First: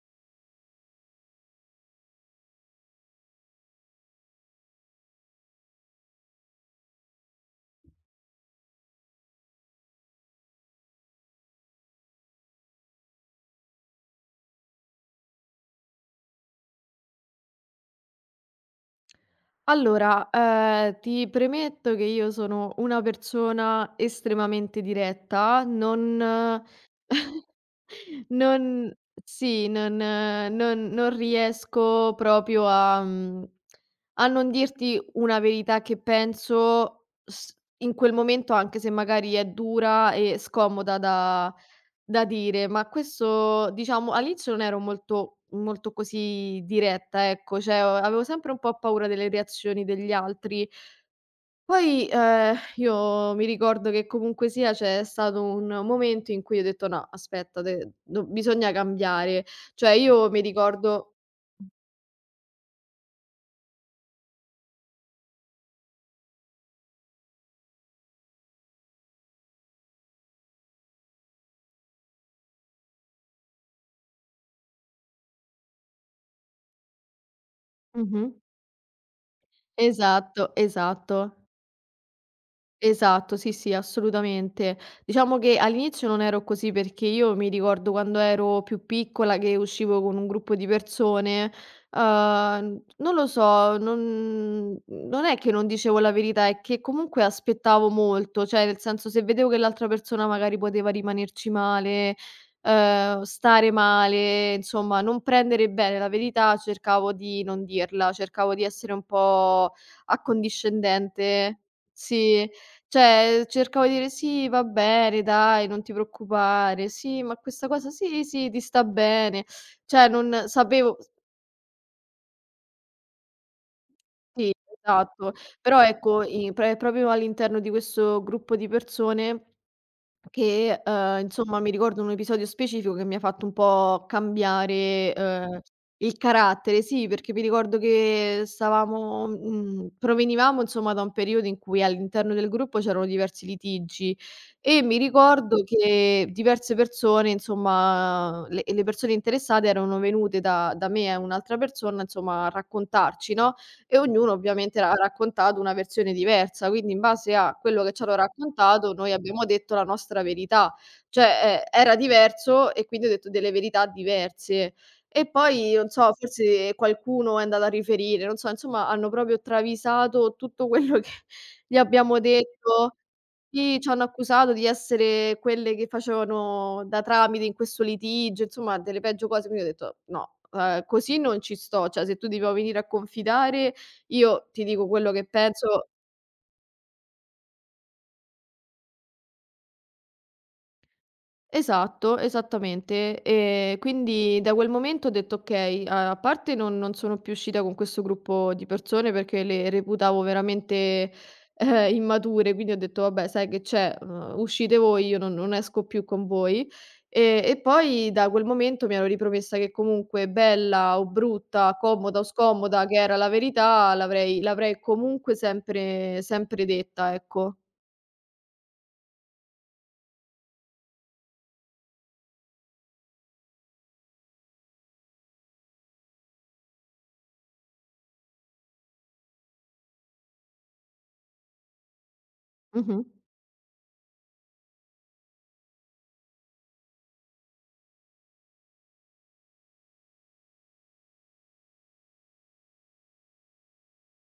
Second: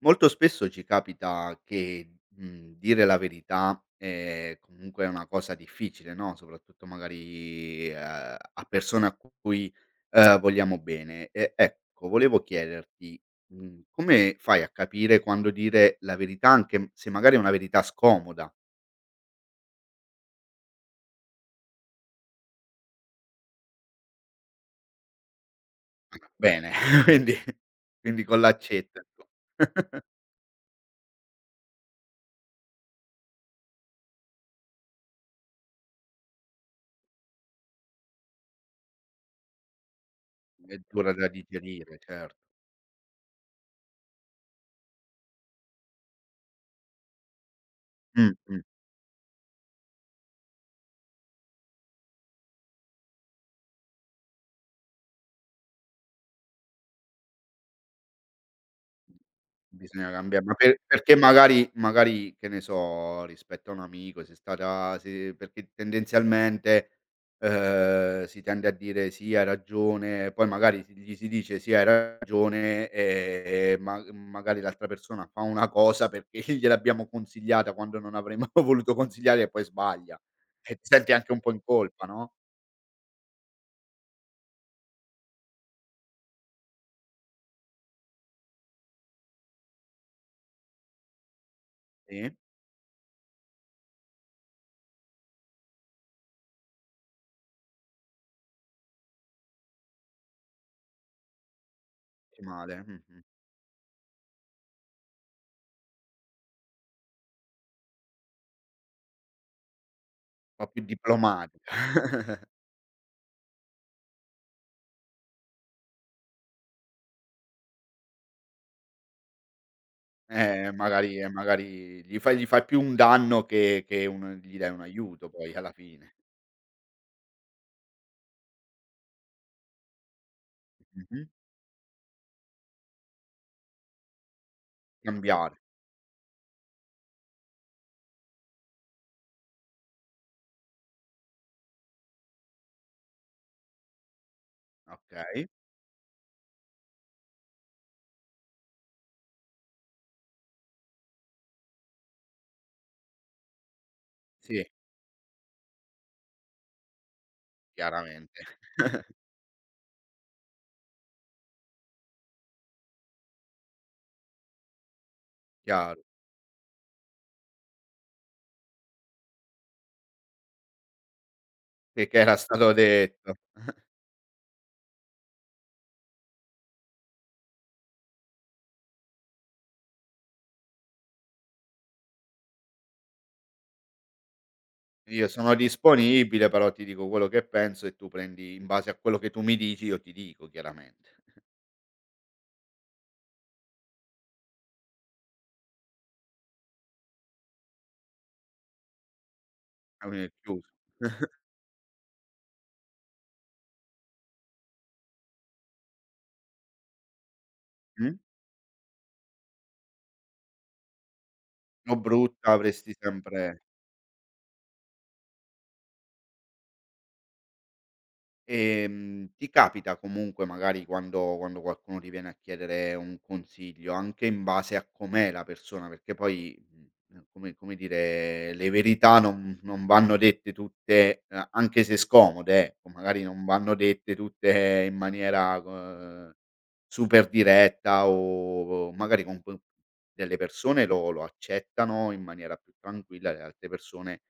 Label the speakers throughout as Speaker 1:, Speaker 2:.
Speaker 1: Molto spesso ci capita che, dire la verità è comunque una cosa difficile, no, soprattutto magari, a persone a cui, vogliamo bene. E ecco, volevo chiederti, come fai a capire quando dire la verità, anche m se magari è una verità scomoda?
Speaker 2: Allora, ti premetto che io sono una persona estremamente diretta. non
Speaker 1: Bene, quindi quindi con
Speaker 2: non
Speaker 1: l'accetta,
Speaker 2: sì, non riesco proprio a a non dirti una verità che penso s in quel momento, anche se magari è dura e
Speaker 1: insomma. È
Speaker 2: scomoda
Speaker 1: dura da
Speaker 2: da
Speaker 1: digerire, certo.
Speaker 2: dire. Ma questo, diciamo, all'inizio non ero molto molto così diretta, ecco, cioè o avevo
Speaker 1: Mh,
Speaker 2: sempre un
Speaker 1: mh.
Speaker 2: po' paura delle reazioni degli altri. Poi, io mi ricordo che comunque sia c'è stato un momento in cui ho detto: "No, aspetta, de do bisogna cambiare." Cioè
Speaker 1: Bisogna
Speaker 2: io
Speaker 1: cambia
Speaker 2: mi
Speaker 1: ma
Speaker 2: ricordo.
Speaker 1: perché magari, che ne so, rispetto a un amico sei stata se perché tendenzialmente, si tende a dire: "Sì, hai ragione", poi magari gli si dice: "Sì, hai ragione", e ma magari l'altra persona fa una cosa perché gliel'abbiamo consigliata quando non
Speaker 2: Mh-mh.
Speaker 1: avremmo voluto consigliare e poi sbaglia.
Speaker 2: Esatto,
Speaker 1: E ti senti anche
Speaker 2: esatto.
Speaker 1: un po' in colpa, no?
Speaker 2: Esatto, sì, sì, assolutamente. Diciamo che all'inizio non ero così perché io mi ricordo quando ero più piccola che uscivo con un gruppo di persone.
Speaker 1: Sì?
Speaker 2: Non lo so, non è che non dicevo la verità, è che comunque aspettavo molto, cioè nel senso se vedevo che l'altra persona magari poteva rimanerci male,
Speaker 1: Che male. Mh-mh.
Speaker 2: stare male, insomma non prendere bene la verità, cercavo di non dirla, cercavo di essere un po'
Speaker 1: Un po' più
Speaker 2: accondiscendente.
Speaker 1: diplomatica.
Speaker 2: Sì. Cioè cercavo di dire: "Sì, va bene, dai, non ti preoccupare. Sì, ma questa cosa sì, sì, ti sta bene." Cioè non sapevo.
Speaker 1: Magari gli fai più un danno che un
Speaker 2: Sì,
Speaker 1: gli dai un aiuto
Speaker 2: esatto.
Speaker 1: poi alla
Speaker 2: Però
Speaker 1: fine.
Speaker 2: ecco, i pre proprio all'interno di questo gruppo di persone. Che,
Speaker 1: Mh-mh.
Speaker 2: insomma mi ricordo un episodio specifico che mi ha fatto un po' cambiare,
Speaker 1: Cambiare,
Speaker 2: il carattere. Sì, perché mi ricordo che stavamo provenivamo insomma da un periodo in cui all'interno del gruppo c'erano diversi litigi, e mi
Speaker 1: okay.
Speaker 2: ricordo che diverse persone, insomma le persone interessate erano venute da me e un'altra persona, insomma a raccontarci, no, e ognuno
Speaker 1: Sì,
Speaker 2: ovviamente ha raccontato una versione diversa, quindi in base a quello che ci hanno
Speaker 1: chiaramente.
Speaker 2: raccontato noi abbiamo detto la nostra verità. Cioè, era diverso e quindi ho detto delle verità diverse. E poi non
Speaker 1: Chiaro,
Speaker 2: so, forse qualcuno è andato a riferire, non so, insomma hanno proprio travisato tutto quello che gli
Speaker 1: che
Speaker 2: abbiamo
Speaker 1: era stato
Speaker 2: detto.
Speaker 1: detto.
Speaker 2: Sì, c'hanno accusato di essere quelle che facevano da tramite in questo litigio, insomma delle peggio cose, quindi ho detto: "No, così non ci sto." Cioè se tu ti vuoi venire a confidare, io ti dico quello che
Speaker 1: Io sono
Speaker 2: penso.
Speaker 1: disponibile, però ti dico quello che penso e tu prendi in base a quello che tu mi dici io ti dico chiaramente.
Speaker 2: Esatto, esattamente. Quindi da quel momento ho detto: "Okay", a parte non sono più uscita con questo gruppo di persone perché le
Speaker 1: Alla
Speaker 2: reputavo
Speaker 1: fine è chiuso.
Speaker 2: veramente, immature, quindi ho detto: "Vabbè, sai che c'è, uscite voi, io non esco più con voi". E
Speaker 1: Mh?
Speaker 2: poi da quel momento mi ero ripromessa che comunque bella o brutta,
Speaker 1: O
Speaker 2: comoda o
Speaker 1: brutta
Speaker 2: scomoda,
Speaker 1: avresti
Speaker 2: che era la
Speaker 1: sempre.
Speaker 2: verità, l'avrei comunque sempre sempre detta, ecco.
Speaker 1: Ti capita comunque magari quando qualcuno ti viene a chiedere un consiglio, anche in base a com'è la persona, perché poi, come dire, le verità non vanno dette tutte, anche se scomode ecco,
Speaker 2: Mh-mh.
Speaker 1: magari non vanno dette tutte in maniera co super diretta o magari con p delle persone lo accettano in maniera più tranquilla, le altre persone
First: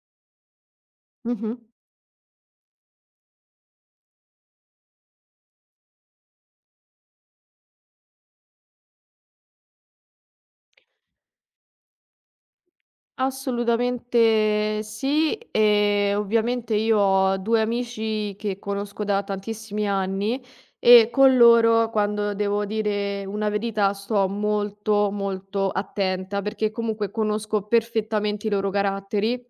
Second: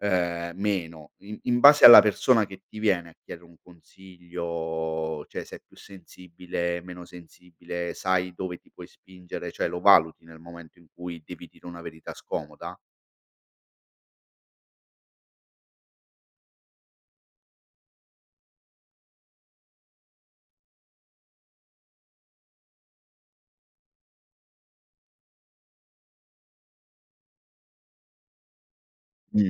Speaker 1: Meno. In
Speaker 2: Mh-mh.
Speaker 1: in base alla persona che ti viene a chiedere un consiglio, cioè sei più sensibile, meno sensibile, sai dove ti puoi spingere, cioè lo valuti nel momento in cui devi dire una verità scomoda?
Speaker 2: Assolutamente sì, e ovviamente io ho 2 amici che conosco da tantissimi anni, e con loro quando devo dire una verità sto molto, molto attenta perché comunque conosco perfettamente i loro
Speaker 1: Mh,
Speaker 2: caratteri,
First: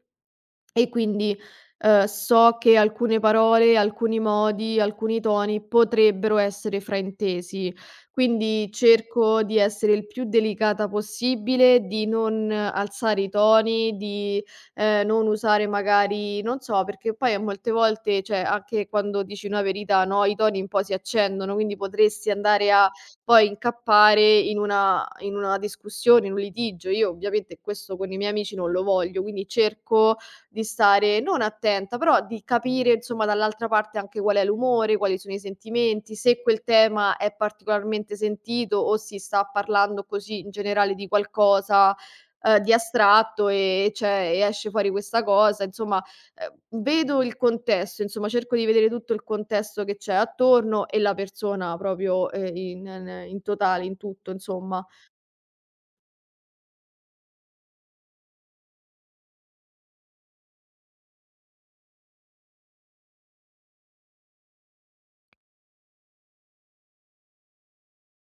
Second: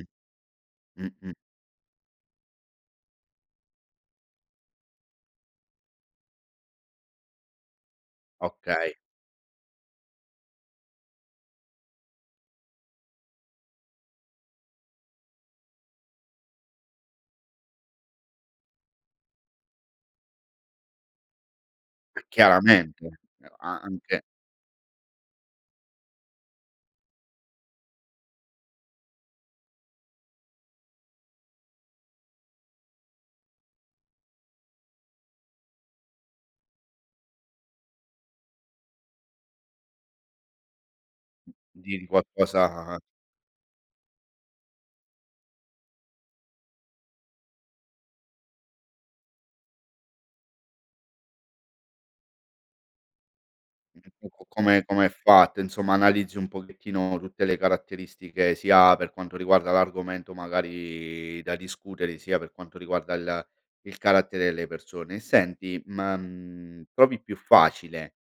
Speaker 2: e
Speaker 1: mh-mh,
Speaker 2: quindi, so che alcune parole, alcuni modi, alcuni toni potrebbero essere fraintesi. Quindi
Speaker 1: okay.
Speaker 2: cerco di essere il più delicata possibile, di non alzare i toni, di non usare magari non so, perché poi a molte volte, cioè anche quando dici una verità, no, i toni un po' si accendono, quindi potresti andare a
Speaker 1: Chiaramente,
Speaker 2: poi
Speaker 1: a
Speaker 2: incappare
Speaker 1: anche
Speaker 2: in una discussione, in un litigio. Io ovviamente questo con i miei amici non lo voglio, quindi cerco di stare non attenta, però di capire insomma dall'altra parte anche qual è l'umore, quali sono i sentimenti, se quel tema è particolarmente sentito o si sta parlando così in generale di qualcosa,
Speaker 1: dire
Speaker 2: di
Speaker 1: qualcosa.
Speaker 2: astratto e c'è e esce fuori questa cosa, insomma, vedo il contesto, insomma cerco di vedere tutto il contesto che c'è attorno e la persona proprio, in totale, in
Speaker 1: Mh,
Speaker 2: tutto
Speaker 1: co come
Speaker 2: insomma.
Speaker 1: come è fatto, insomma analizzi un pochettino tutte le caratteristiche sia per quanto riguarda l'argomento magari da discutere, sia per quanto riguarda il carattere delle persone. E senti, ma, trovi più facile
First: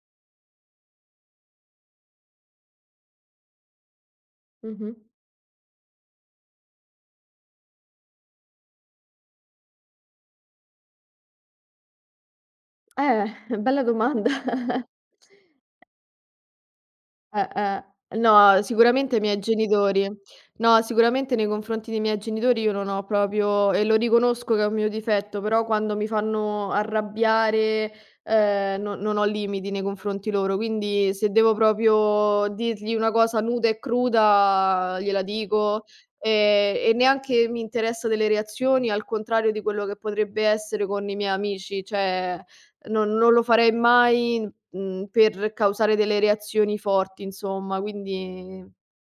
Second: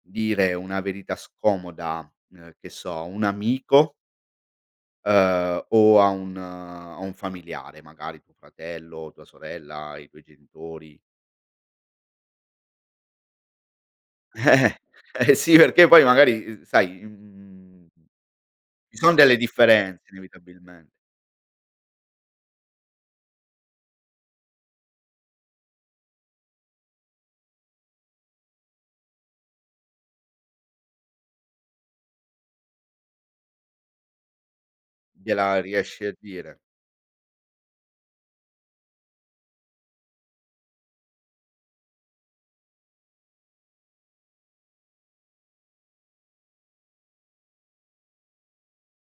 Speaker 1: dire una verità scomoda, che so, a un amico,
Speaker 2: Mh-mh.
Speaker 1: o a un familiare, magari tuo fratello, tua sorella, i tuoi genitori?
Speaker 2: Bella domanda.
Speaker 1: Eh, eh sì, perché poi magari, sai, mhmm
Speaker 2: Eh. No,
Speaker 1: Ci son
Speaker 2: sicuramente i
Speaker 1: delle
Speaker 2: miei
Speaker 1: differenze
Speaker 2: genitori. No,
Speaker 1: inevitabilmente,
Speaker 2: sicuramente nei confronti dei miei genitori io non ho proprio, e lo riconosco che è un mio difetto, però quando mi fanno arrabbiare, no non ho limiti nei confronti loro, quindi se devo proprio dirgli una cosa nuda e cruda gliela
Speaker 1: gliela
Speaker 2: dico,
Speaker 1: riesci a dire.
Speaker 2: e neanche mi interessa delle reazioni, al contrario di quello che potrebbe essere con i miei amici, cioè non lo farei mai. Per causare delle reazioni forti insomma, quindi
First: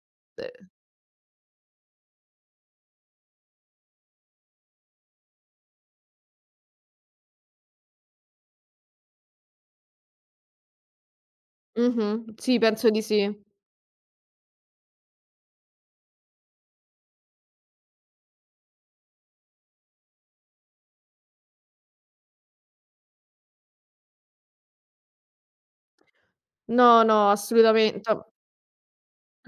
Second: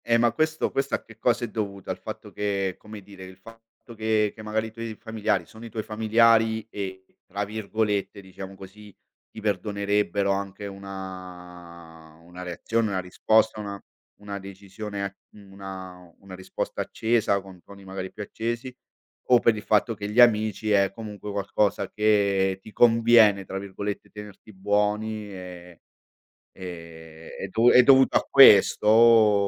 Speaker 1: Ma
Speaker 2: ehm
Speaker 1: questo a che cosa è dovuto? Al fatto che come dire, il fatto che magari i tuoi familiari sono i tuoi familiari e tra virgolette, diciamo così, ti perdonerebbero anche
Speaker 2: mh-mh,
Speaker 1: una
Speaker 2: sì
Speaker 1: reazione,
Speaker 2: penso
Speaker 1: una
Speaker 2: di sì.
Speaker 1: risposta, una decisione a una risposta accesa, con toni magari più accesi, o per il fatto che gli amici è comunque qualcosa che ti conviene, tra virgolette, tenerti buoni e
Speaker 2: No, no,
Speaker 1: È
Speaker 2: assolutamen cioè
Speaker 1: dovuto a questo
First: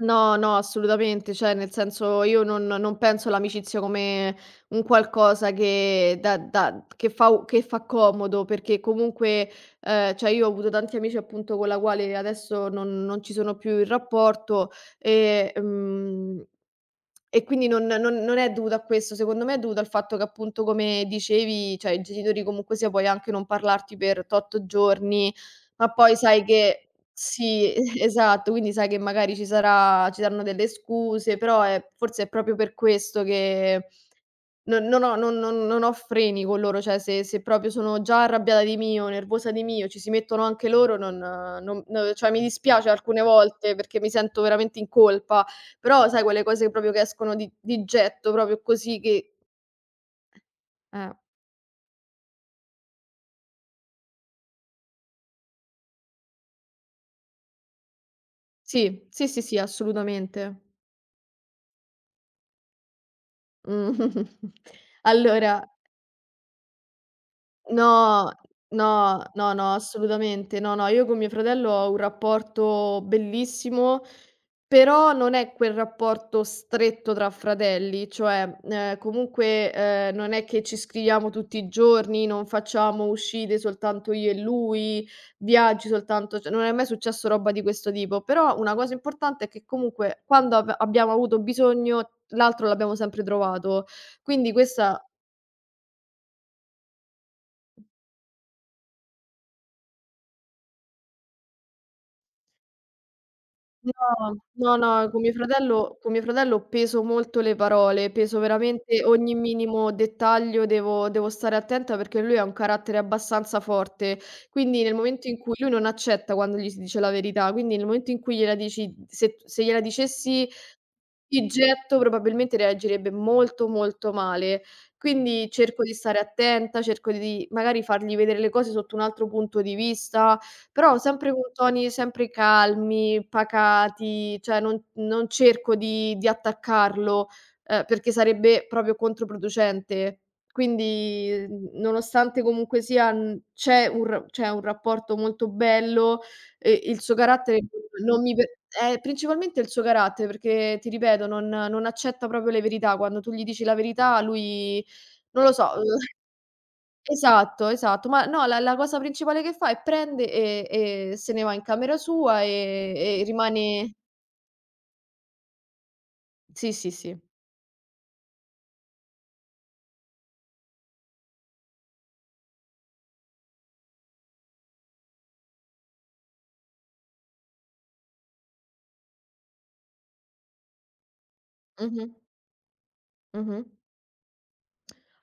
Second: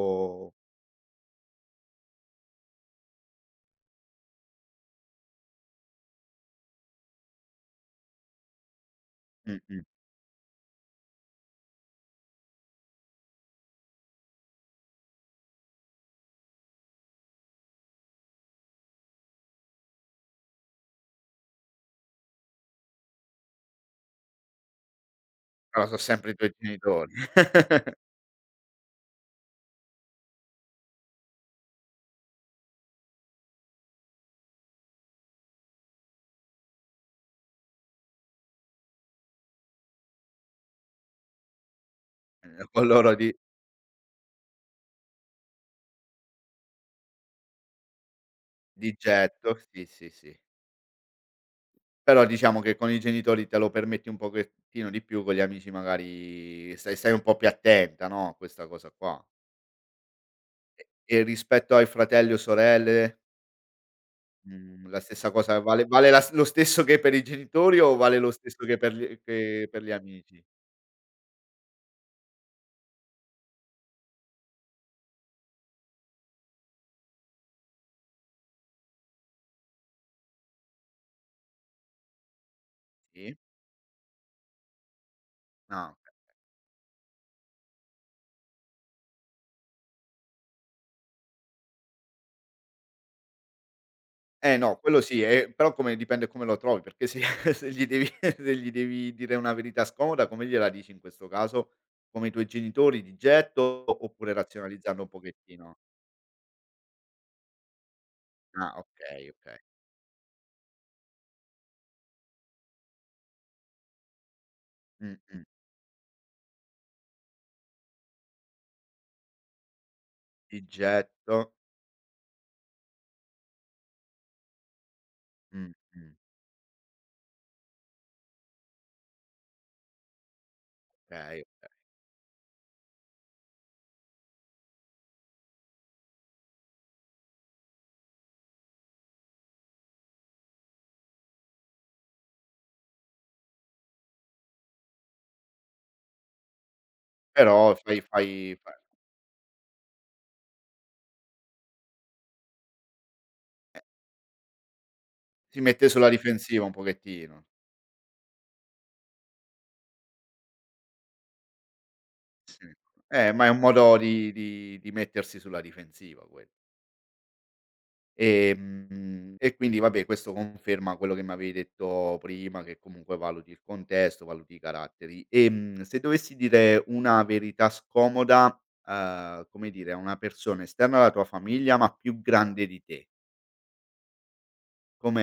Speaker 2: no, no, assolutamente, cioè nel senso io non penso all'amicizia come un qualcosa che da da che fa u che fa comodo, perché comunque,
Speaker 1: Mh-mh,
Speaker 2: cioè io ho avuto tanti amici appunto con la quale adesso non ci sono più in rapporto, e, mhmm e quindi non è dovuto a questo, secondo me è dovuto al fatto che appunto come dicevi, cioè i genitori comunque sia puoi anche non parlarti per tot giorni,
Speaker 1: però
Speaker 2: ma
Speaker 1: so'
Speaker 2: poi
Speaker 1: sempre i
Speaker 2: sai
Speaker 1: tuoi
Speaker 2: che
Speaker 1: genitori.
Speaker 2: sì, esatto, quindi sai che magari ci saranno delle scuse, però è forse è proprio per questo che non ho freni con loro, cioè se proprio sono già arrabbiata di mio, nervosa di mio, ci si mettono anche loro non no cioè mi
Speaker 1: Con
Speaker 2: dispiace
Speaker 1: loro
Speaker 2: alcune
Speaker 1: di
Speaker 2: volte perché mi sento veramente in colpa, però sai quelle cose proprio che escono di getto, proprio
Speaker 1: di
Speaker 2: così che
Speaker 1: getto, sì, sì, sì.
Speaker 2: eh,
Speaker 1: Però diciamo che con i genitori te lo permetti un pochettino di più, con gli amici magari stai un po' più attenta, no, a questa cosa
Speaker 2: sì,
Speaker 1: qua.
Speaker 2: sì, sì, sì, assolutamente.
Speaker 1: E rispetto ai fratelli o sorelle,
Speaker 2: Mh.
Speaker 1: mhmm, la stessa cosa
Speaker 2: Allora.
Speaker 1: vale la s lo stesso che per i genitori o vale lo
Speaker 2: No,
Speaker 1: stesso che per gli
Speaker 2: no, no,
Speaker 1: che
Speaker 2: no,
Speaker 1: per gli amici?
Speaker 2: assolutamente. No, no, io con mio fratello ho un rapporto bellissimo, però non è quel rapporto stretto tra fratelli, cioè, comunque, non è che ci scriviamo tutti i giorni, non facciamo
Speaker 1: Sì?
Speaker 2: uscite soltanto io e lui, viaggi
Speaker 1: Ah, okay.
Speaker 2: soltanto, cioè non è mai successo roba di questo tipo, però una cosa importante è che comunque quando ab abbiamo avuto bisogno l'altro l'abbiamo sempre trovato. Quindi
Speaker 1: Eh no, quello
Speaker 2: questa.
Speaker 1: sì, però come dipende come lo trovi, perché se se gli devi se gli devi dire una verità scomoda, come gliela dici in questo caso? Come i tuoi genitori, di getto, oppure
Speaker 2: No, no,
Speaker 1: razionalizzando un
Speaker 2: no, con mio
Speaker 1: pochettino?
Speaker 2: fratello peso molto le parole, peso
Speaker 1: Ah
Speaker 2: veramente
Speaker 1: okay,
Speaker 2: ogni
Speaker 1: okay.
Speaker 2: minimo dettaglio, devo stare attenta perché lui ha un carattere abbastanza forte, quindi nel momento in
Speaker 1: Mh-mh.
Speaker 2: cui lui non accetta quando gli si dice la verità, quindi nel momento in cui gliela dici, se gliela dicessi
Speaker 1: Di getto.
Speaker 2: il getto probabilmente reagirebbe molto, molto male. Quindi cerco di
Speaker 1: Mh-mh.
Speaker 2: stare attenta, cerco di magari fargli vedere le cose sotto un altro punto di vista, però sempre
Speaker 1: Okay,
Speaker 2: con
Speaker 1: okay.
Speaker 2: toni sempre calmi, pacati, cioè non cerco di attaccarlo, perché sarebbe proprio controproducente. Quindi, nonostante comunque sia, c'è un rapporto molto bello, e il suo
Speaker 1: Però
Speaker 2: carattere
Speaker 1: fai
Speaker 2: non
Speaker 1: fai
Speaker 2: mi pe.
Speaker 1: fa
Speaker 2: Eh, principalmente il suo carattere, perché ti ripeto non accetta proprio le verità, quando tu gli dici la
Speaker 1: eh,
Speaker 2: verità lui non lo
Speaker 1: si
Speaker 2: so,
Speaker 1: mette sulla difensiva un pochettino.
Speaker 2: esatto, esatto, ma no, la cosa principale che fa è prende e se ne va in camera sua,
Speaker 1: Sì.
Speaker 2: e
Speaker 1: Ma è un
Speaker 2: rimane.
Speaker 1: modo di mettersi sulla difensiva quello.
Speaker 2: Sì, sì, sì.
Speaker 1: E quindi vabbè questo conferma quello che mi avevi detto prima, che comunque valuti il contesto, valuti i caratteri. Se dovessi dire una verità scomoda, come dire, a una persona esterna alla tua famiglia, ma
Speaker 2: Mh-mh,
Speaker 1: più grande di te,
Speaker 2: mh-mh.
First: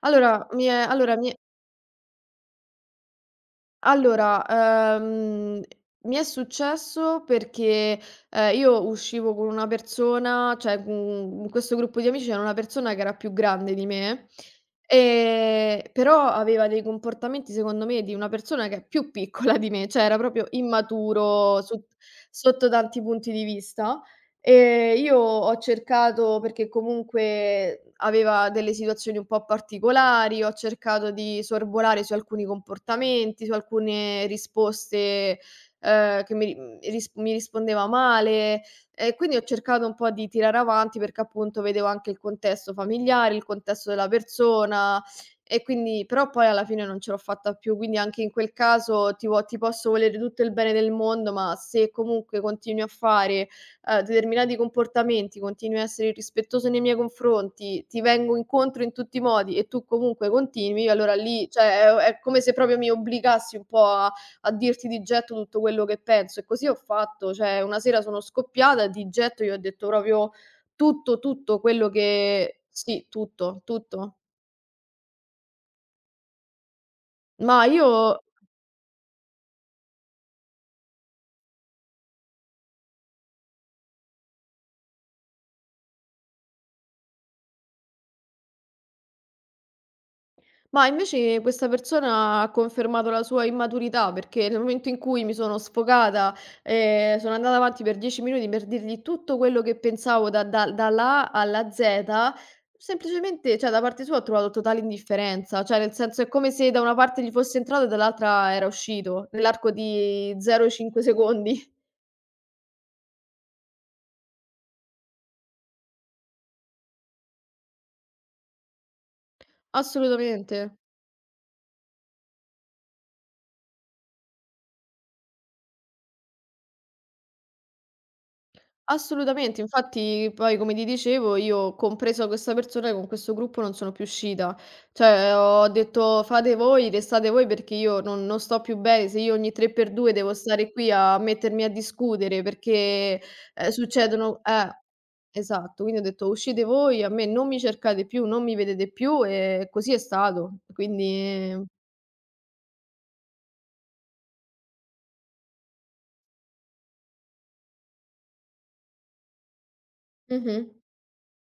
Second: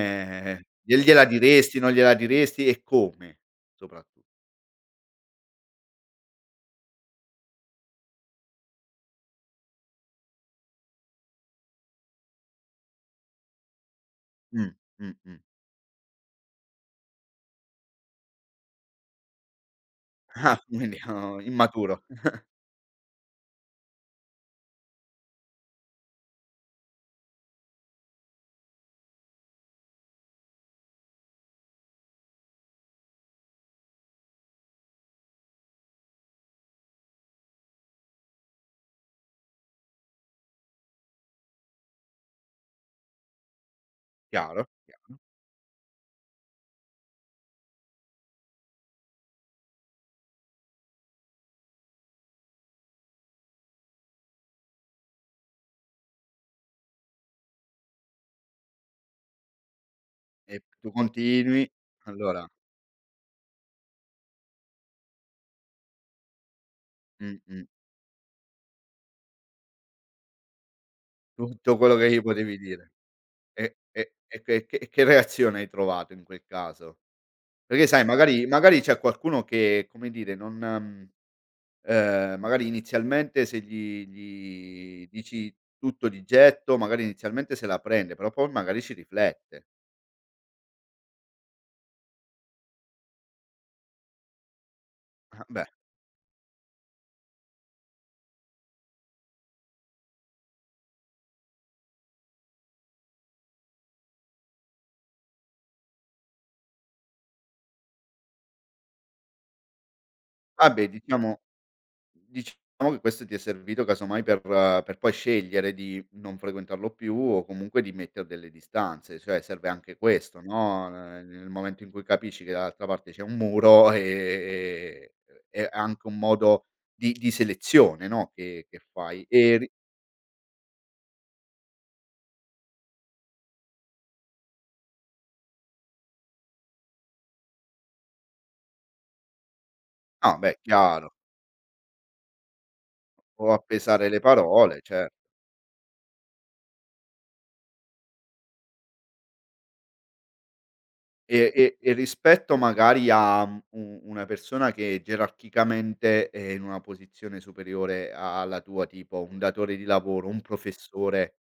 Speaker 2: Allora mi è allora
Speaker 1: gliela
Speaker 2: mi è
Speaker 1: diresti, non gliela diresti e come soprattutto?
Speaker 2: Allora, mi è successo perché, io uscivo con una persona, cioè, in questo gruppo di amici c'era una persona che era più grande di me,
Speaker 1: Mh, mh, mh.
Speaker 2: però aveva dei comportamenti, secondo me, di una persona che è più piccola di me, cioè era proprio
Speaker 1: Ah, quindi oh,
Speaker 2: immaturo
Speaker 1: immaturo.
Speaker 2: sotto tanti punti di vista. Io ho cercato, perché comunque aveva delle situazioni un po' particolari, ho cercato di sorvolare su alcuni comportamenti, su alcune risposte, che mi ri mhmm, ris mi rispondeva male, e quindi ho cercato un po' di tirare avanti perché appunto vedevo anche il contesto familiare, il contesto della
Speaker 1: Chiaro,
Speaker 2: persona,
Speaker 1: chiaro.
Speaker 2: e quindi però poi alla fine non ce l'ho fatta più, quindi anche in quel caso ti posso volere tutto il bene del mondo, ma se comunque continui a fare determinati comportamenti, continui a essere irrispettoso nei miei confronti, ti vengo incontro in tutti i modi e tu comunque
Speaker 1: E tu
Speaker 2: continui, allora lì
Speaker 1: continui.
Speaker 2: cioè è come
Speaker 1: Allora
Speaker 2: se proprio mi obbligassi un po' a dirti di getto tutto quello che penso, e così ho fatto.
Speaker 1: mh,
Speaker 2: Cioè
Speaker 1: mh,
Speaker 2: una sera sono scoppiata e di getto gli ho detto proprio tutto, tutto
Speaker 1: tutto
Speaker 2: quello
Speaker 1: quello che gli potevi
Speaker 2: che
Speaker 1: dire.
Speaker 2: sì, tutto,
Speaker 1: E e
Speaker 2: tutto.
Speaker 1: e che reazione hai trovato in quel caso?
Speaker 2: Ma
Speaker 1: Perché
Speaker 2: io.
Speaker 1: sai magari c'è qualcuno che, come dire, non magari inizialmente se gli dici tutto di getto, magari inizialmente se la prende, però poi magari ci riflette.
Speaker 2: Ma invece questa persona ha confermato la sua immaturità, perché nel momento in cui mi
Speaker 1: Ah
Speaker 2: sono
Speaker 1: beh,
Speaker 2: sfogata, sono andata avanti per 10 minuti per dirgli tutto quello che pensavo da da dalla A alla Z, semplicemente, cioè da parte sua ho trovato totale indifferenza, cioè nel senso è come se da una parte gli fosse entrato e dall'altra era uscito, nell'arco di
Speaker 1: vabbè
Speaker 2: 0,5
Speaker 1: diciamo
Speaker 2: secondi.
Speaker 1: Diciamo che questo ti è servito casomai per poi scegliere di non frequentarlo più o comunque di metter delle distanze, cioè serve anche questo,
Speaker 2: Assolutamente.
Speaker 1: no, nel momento in cui capisci che dall'altra parte c'è un muro, è anche un modo di selezione, no, che fai. E
Speaker 2: Assolutamente,
Speaker 1: ri
Speaker 2: infatti poi come ti dicevo io, compresa questa persona, con questo gruppo non sono più uscita. Cioè ho detto: "Fate voi, restate voi perché io non sto più bene, se io ogni 3 per 2 devo
Speaker 1: Ah beh,
Speaker 2: stare qui
Speaker 1: chiaro,
Speaker 2: a mettermi a discutere perché,
Speaker 1: o a pesare le
Speaker 2: succedono"
Speaker 1: parole, cer
Speaker 2: esatto. Quindi ho detto: "Uscite voi, a me non mi cercate più, non mi vedete più" e così è stato.
Speaker 1: E
Speaker 2: Quindi
Speaker 1: e e rispetto magari a, u una persona che gerarchicamente è in una posizione superiore alla tua, tipo un datore di lavoro, un
Speaker 2: mh-mh.
Speaker 1: professore,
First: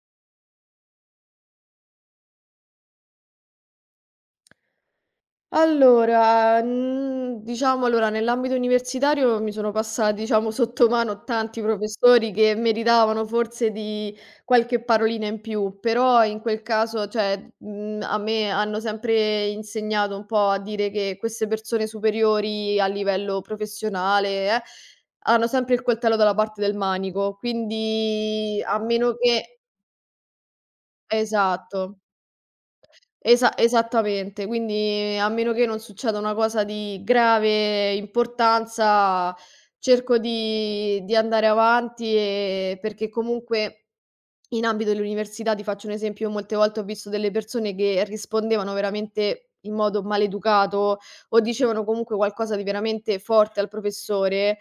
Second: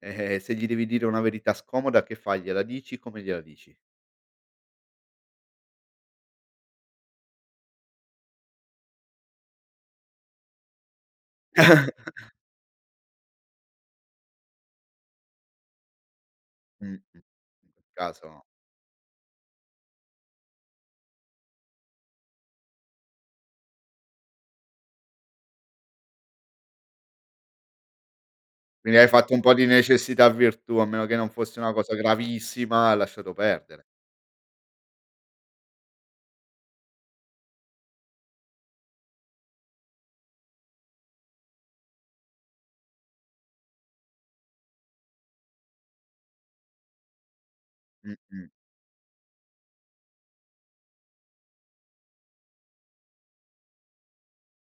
Speaker 1: eh-eh, se gli devi dire una verità scomoda che fai? Gliela dici? Come gliela dici?
Speaker 2: Allora, diciamo, allora nell'ambito universitario mi sono passati, diciamo, sotto mano tanti professori che meritavano forse di qualche parolina in più, però in quel
Speaker 1: Mh-mh.
Speaker 2: caso, cioè,
Speaker 1: In quel
Speaker 2: a
Speaker 1: caso no.
Speaker 2: me hanno sempre insegnato un po' a dire che queste persone superiori a livello professionale, eh, hanno sempre il coltello dalla parte del manico, quindi a
Speaker 1: Quindi hai
Speaker 2: meno
Speaker 1: fatto un po'
Speaker 2: che
Speaker 1: di necessità virtù, a meno che non fosse una cosa
Speaker 2: esatto.
Speaker 1: gravissima, hai lasciato perdere.
Speaker 2: Esattamente, quindi a meno che non succeda una cosa di grave importanza, cerco di andare avanti, perché comunque in ambito dell'università, ti faccio un esempio, io molte volte ho visto delle persone che
Speaker 1: Mh-mh.
Speaker 2: rispondevano veramente in modo maleducato o dicevano comunque qualcosa di veramente forte al professore,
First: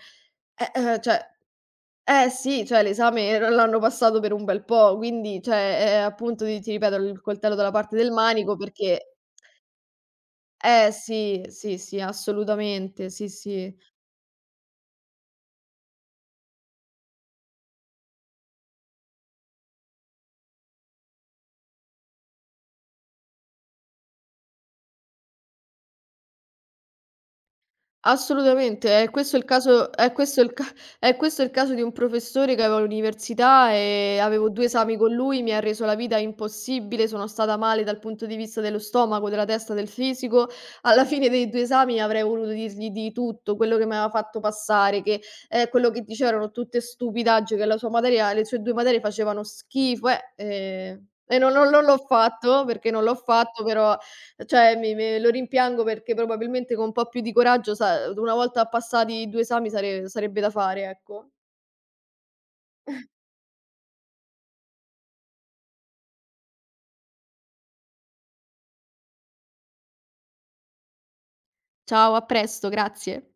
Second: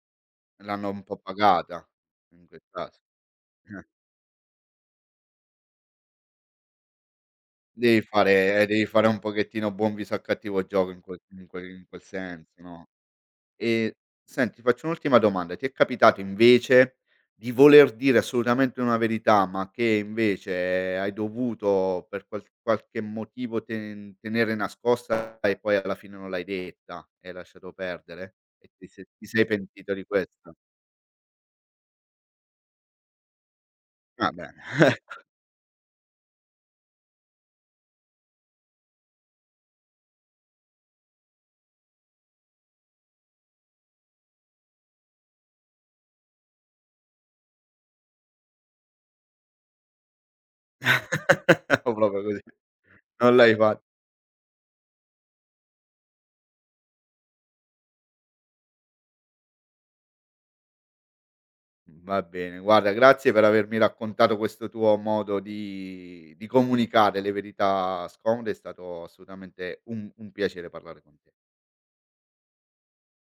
Speaker 1: L'hanno un po'
Speaker 2: cioè
Speaker 1: pagata
Speaker 2: eh
Speaker 1: in quel
Speaker 2: sì, cioè
Speaker 1: caso.
Speaker 2: l'esame l'hanno passato per un bel po', quindi cioè, appunto ti ripeto, il coltello dalla parte
Speaker 1: Devi
Speaker 2: del manico
Speaker 1: fare eh, devi fare
Speaker 2: perché
Speaker 1: un pochettino buon viso a cattivo gioco
Speaker 2: eh
Speaker 1: in quel
Speaker 2: sì,
Speaker 1: in quel
Speaker 2: sì,
Speaker 1: in
Speaker 2: sì,
Speaker 1: quel senso, no.
Speaker 2: assolutamente, sì, sì,
Speaker 1: E senti, ti faccio un'ultima domanda: ti è capitato invece di voler dire assolutamente una verità, ma che invece hai dovuto per qualche motivo tenere nascosta e poi alla fine non l'hai detta e hai lasciato perdere? E ti
Speaker 2: assolutamente.
Speaker 1: se
Speaker 2: È
Speaker 1: ti
Speaker 2: questo il
Speaker 1: sei
Speaker 2: caso
Speaker 1: pentito di
Speaker 2: è questo il
Speaker 1: questo?
Speaker 2: ca è questo il caso di un professore che avevo all'università,
Speaker 1: Va
Speaker 2: avevo
Speaker 1: bene.
Speaker 2: 2 esami con lui, mi ha reso la vita impossibile, sono stata male dal punto di vista dello stomaco, della testa, del fisico. Alla fine dei 2 esami avrei voluto dirgli di tutto, quello che mi aveva fatto passare, che, quello che diceva erano tutte stupidaggini, che la sua materia le sue 2 materie facevano schifo, e non non non
Speaker 1: O
Speaker 2: l'ho
Speaker 1: proprio così.
Speaker 2: fatto perché non l'ho
Speaker 1: Non l'hai
Speaker 2: fatto,
Speaker 1: fa.
Speaker 2: però. Cioè mi me lo rimpiango perché probabilmente con un po' più di coraggio, sa una volta passati i 2 esami sarebbe da fare, ecco.
Speaker 1: Va bene, guarda grazie per avermi raccontato questo tuo modo di comunicare le verità scomode, è stato assolutamente un piacere parlare con te.
Speaker 2: Ciao, a presto, grazie.